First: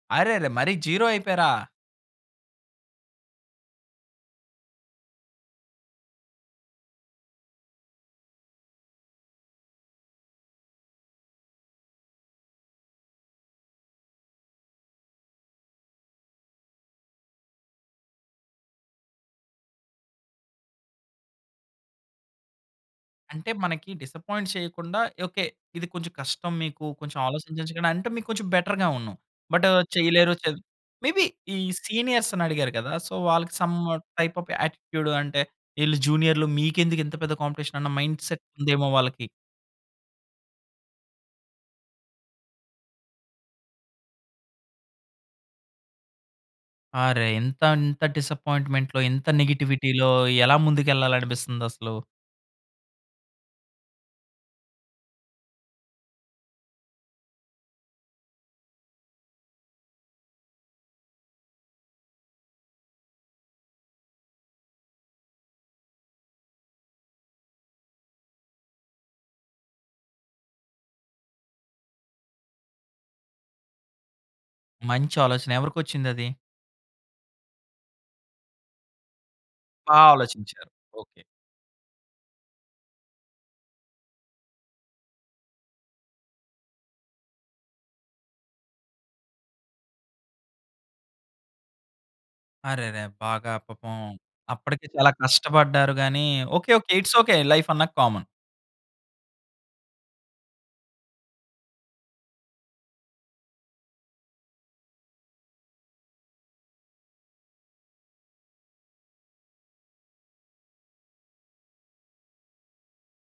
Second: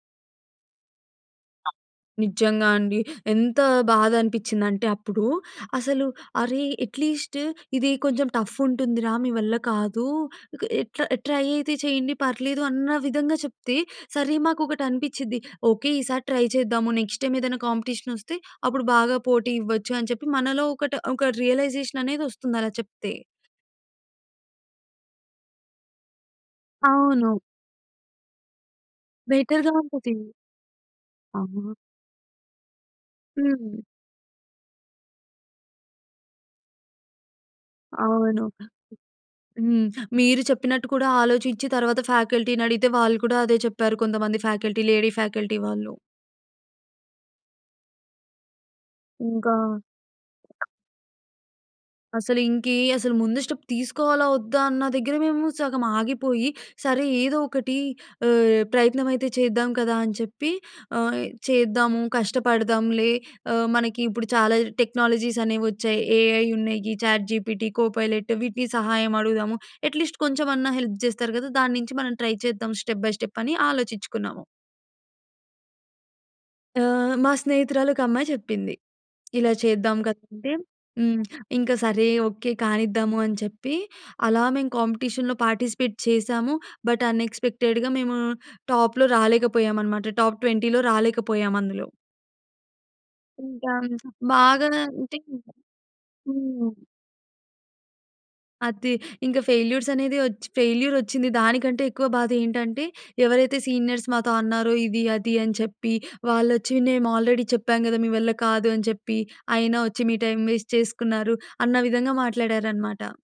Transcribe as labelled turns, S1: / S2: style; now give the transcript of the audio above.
S1: అరెరే! మరి జీరో అయిపెరా!
S2: నిజంగా అండి. ఎంతా బాధనిపించిందంటే అప్పుడూ అసలు అరే! అట్‌లీస్ట్ ఇది కొంచెం టఫ్ ఉంటుంది రా! మీ వల్ల కాదు! ఎ ట్రై అయితే చేయండి పర్లేదు అన్న విధంగా చెప్తే, సరే మాకొకటనిపించిద్ది, ఓకే ఈసారి ట్రై చేద్దాము నెక్స్ట్ టైమ్ ఏదైనా కాంపిటీషన్ వస్తే అప్పుడు బాగా పోటీ ఇవ్వచ్చు అని చెప్పి మనలో ఒకటి, ఒక రియలైజేషన్ అనేదొస్తుంది అలా చెప్తే!
S1: అంటే, మనకి డిసప్పాయింట్ చేయకుండా ఓకే. ఇది కొంచెం కష్టం మీకు కొంచెం
S2: అవును.
S1: ఆలోచించండి అంటే మీకు కొంచెం బెటర్‌గా ఉన్ను. బట్
S2: బెటర్‌గా ఉంటది.
S1: చేయలేరు చె మే బీ ఈ
S2: అవును.
S1: సీనియర్స్‌ని అడిగారు కదా! సో, వాళ్ళకి సం
S2: హ్మ్.
S1: టైప్ ఆఫ్ యాటిట్యూడ్ అంటే, ఈళ్ళు జూనియర్‌లు మీకెందుకింత పెద్ద కాంపిటీషన్ అన్న మైండ్‌సెట్
S2: అవును.
S1: ఉందేమో వాళ్ళకి.
S2: హ్మ్. మీరు చెప్పినట్టు కూడా ఆలోచించి తరువాత ఫ్యాకల్టీని అడిగితే వాళ్ళు కూడా అదే చెప్పారు, కొంతమంది ఫ్యాకల్టీ లేడీ ఫ్యాకల్టీ వాళ్ళు.
S1: అరె! ఇంతంత డిసప్పాయింట్‌మెంట్‌లో ఇంత
S2: ఇంకా
S1: నెగెటివిటీలో ఎలా ముందుకెళ్ళాలనిపిస్తుందసలూ!
S2: అసలు, ఇంకే అసలు ముందు స్టెప్ తీసుకోవాలా వద్దా అన్న దగ్గర మేము సగం ఆగిపోయి, సరే ఏదో ఒకటి ఆహ్, ప్రయత్నమైతే చేద్దాం కదా! అని చెప్పి! ఆహ్, చేద్దాము. కష్టపడదాంలే! ఆహ్, మనకిప్పుడు చాలా టెక్నాలజీస్ అనేవొచ్చాయి. ఏఐ ఉన్నాయి. చాట్‌జీపీటి కోపైలెట్ వీటిని సహాయం అడుగుదాము. అట్‌లీస్ట్ కొంచెమన్నా హెల్ప్ జేస్తారు కదా! దానుంచి మనం ట్రై చేద్దాం స్టెప్ బై స్టెప్ అని ఆలోచించుకున్నాము.
S1: మంచి ఆలోచన! ఎవరికొచ్చిందది?
S2: ఆహ్, మా స్నేహితురాలొక అమ్మాయి చెప్పింది. ఇలా చేద్దాం
S1: బాగా
S2: కదా! అంటే
S1: ఆలోచించారు. ఓకే.
S2: హ్మ్. ఇంక సరే ఓకే కానిద్దామూ అని చెప్పి, అలా మేము కాంపిటీషన్‌లో పార్టిసిపేట్ చేసాము. బట్ అనెక్స్‌పెక్టెడ్‌గా మేము టాప్‌లో రాలేకపోయామన్నమాట. టాప్ 20లో రాలేకపోయామందులో.
S1: అరెరె! బాగా
S2: ఇంకా
S1: పాపం
S2: బాగా
S1: అప్పటికే చాలా
S2: అంటే
S1: కష్టపడ్డారు గానీ
S2: hmm.
S1: Okay. Okay. It's okay. Life అన్నక కామన్.
S2: అది ఇంక ఫెయిల్యూర్స్ అనేది వచ్చి, ఫెయిల్యూరొచ్చింది దానికంటే ఎక్కువ బాదేంటంటే ఎవరైతే సీనియర్స్ మాతో అన్నారో ఇది అది అని చెప్పి, వాళ్ళొచ్చి మేము ఆల్రెడీ చెప్పాం కదా! మీ వల్ల కాదు అని చెప్పి, అయినా వచ్చి మీ టైమ్ వేస్ట్ చేసుకున్నారు! అన్న విధంగా మాట్లాడారనమాట.